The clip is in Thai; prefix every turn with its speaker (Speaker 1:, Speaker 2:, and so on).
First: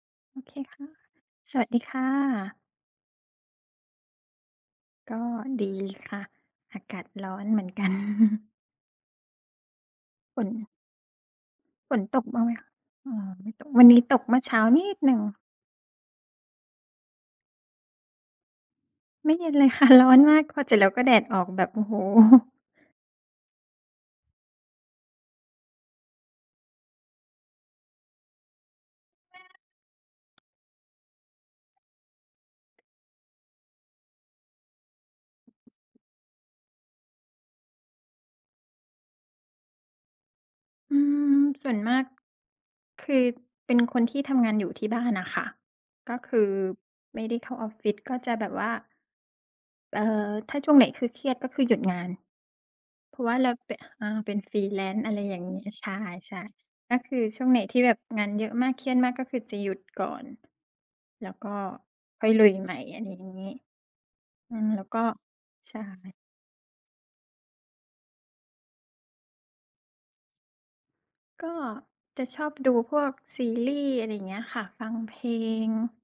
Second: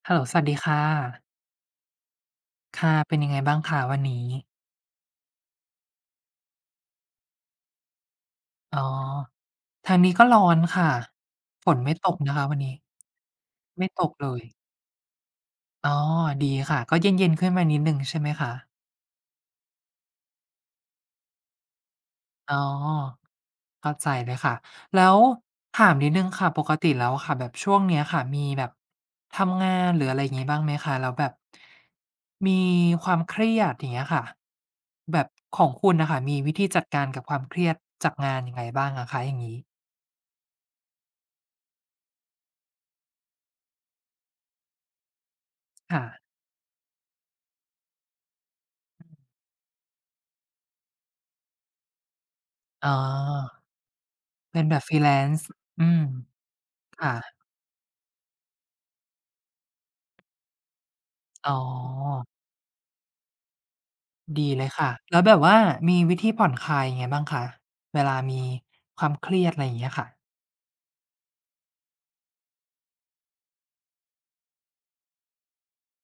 Speaker 1: เฮลโลส
Speaker 2: โอ
Speaker 1: วัส
Speaker 2: เค
Speaker 1: ดีค
Speaker 2: ค
Speaker 1: ่ะ
Speaker 2: ่ะ สวัสดีค่ะ
Speaker 1: ค่ะ เป็นยังไงบ้างคะวันนี้?
Speaker 2: ก็ดีค่ะ อากาศร้อนเหมือนกัน
Speaker 1: อ๋อ ทางนี้ก็ร้อ
Speaker 2: ฝ
Speaker 1: น
Speaker 2: น
Speaker 1: ค่ะ ฝนไม่
Speaker 2: ฝน
Speaker 1: ตก
Speaker 2: ตก
Speaker 1: นะ
Speaker 2: บ
Speaker 1: ค
Speaker 2: ้าง
Speaker 1: ะ
Speaker 2: ไหม
Speaker 1: วัน
Speaker 2: ค
Speaker 1: นี
Speaker 2: ะ?
Speaker 1: ้
Speaker 2: อ๋อ ไม่ตก ว
Speaker 1: ไม
Speaker 2: ั
Speaker 1: ่
Speaker 2: นนี
Speaker 1: ต
Speaker 2: ้
Speaker 1: ก
Speaker 2: ตก
Speaker 1: เล
Speaker 2: เมื่อเช
Speaker 1: ย
Speaker 2: ้านิดหนึ่ง
Speaker 1: อ๋อ ดีค่ะ ก็เย็น ๆ ขึ้นมานิดหนึ่งใช่ไหมคะ?
Speaker 2: ไม่เย็นเลย ค่ะ ร้อนมากพอเสร็จแล้ว ก็แดดออกแบบ โอ้โฮ
Speaker 1: อ๋อ เข้าใจเลยค่ะ แล้วถามนิดหนึ่งค่ะ ปกติแล้วอะค่ะ แบบช่วงเนี้ยค่ะมีแบบ ทำงาน หรืออะไรอย่างงี้บ้างไหมคะ? แล้วแบบ มีความเครียด อย่างเงี้ยค่ะ แบบ ของคุณน่ะค่ะมีวิธีจัดการกับความเครียดจากงานยังไงบ้างอะคะอย่างงี้?
Speaker 2: อืม ส่วนมาก คือเป็นคนที่ทำงานอยู่ที่บ้านน่ะค่ะ
Speaker 1: ค่
Speaker 2: ก็
Speaker 1: ะ
Speaker 2: คือไม่ได้เข้าออฟฟิศ ก็จะแบบว่า
Speaker 1: อืม
Speaker 2: เอ่อ ถ้าช่วงไหนคือเครียด ก็คือหยุดงาน
Speaker 1: อ๋อ
Speaker 2: เพราะว่าเรา ป อ่า เป็น
Speaker 1: เป็นแบบ
Speaker 2: Freelance อะไรอย่า
Speaker 1: Freelance
Speaker 2: งงี้
Speaker 1: อ
Speaker 2: ใ
Speaker 1: ื
Speaker 2: ช่
Speaker 1: ม
Speaker 2: ๆ ก็
Speaker 1: อา
Speaker 2: คือช่วงไหนที่แบบงานเยอะมากเครียดมากก็คือจะหยุดก่อน แล้วก
Speaker 1: อ
Speaker 2: ็
Speaker 1: ๋อ
Speaker 2: ค่อยลุยใหม่ อะไรงี้
Speaker 1: ดี
Speaker 2: อื
Speaker 1: เล
Speaker 2: ม
Speaker 1: ย
Speaker 2: แ
Speaker 1: ค
Speaker 2: ล้ว
Speaker 1: ่ะ
Speaker 2: ก็
Speaker 1: แล้วแบบว่า
Speaker 2: ใช
Speaker 1: มีว
Speaker 2: ่
Speaker 1: ิธีผ่อนคลายยังไงบ้างคะ เวลามี ความเครียด อะไรอย่างเงี้ยค่ะ?
Speaker 2: ก็จะชอบดูพวกซีรีส์ อะไรอย่างเงี้ยค่ะ ฟังเพลง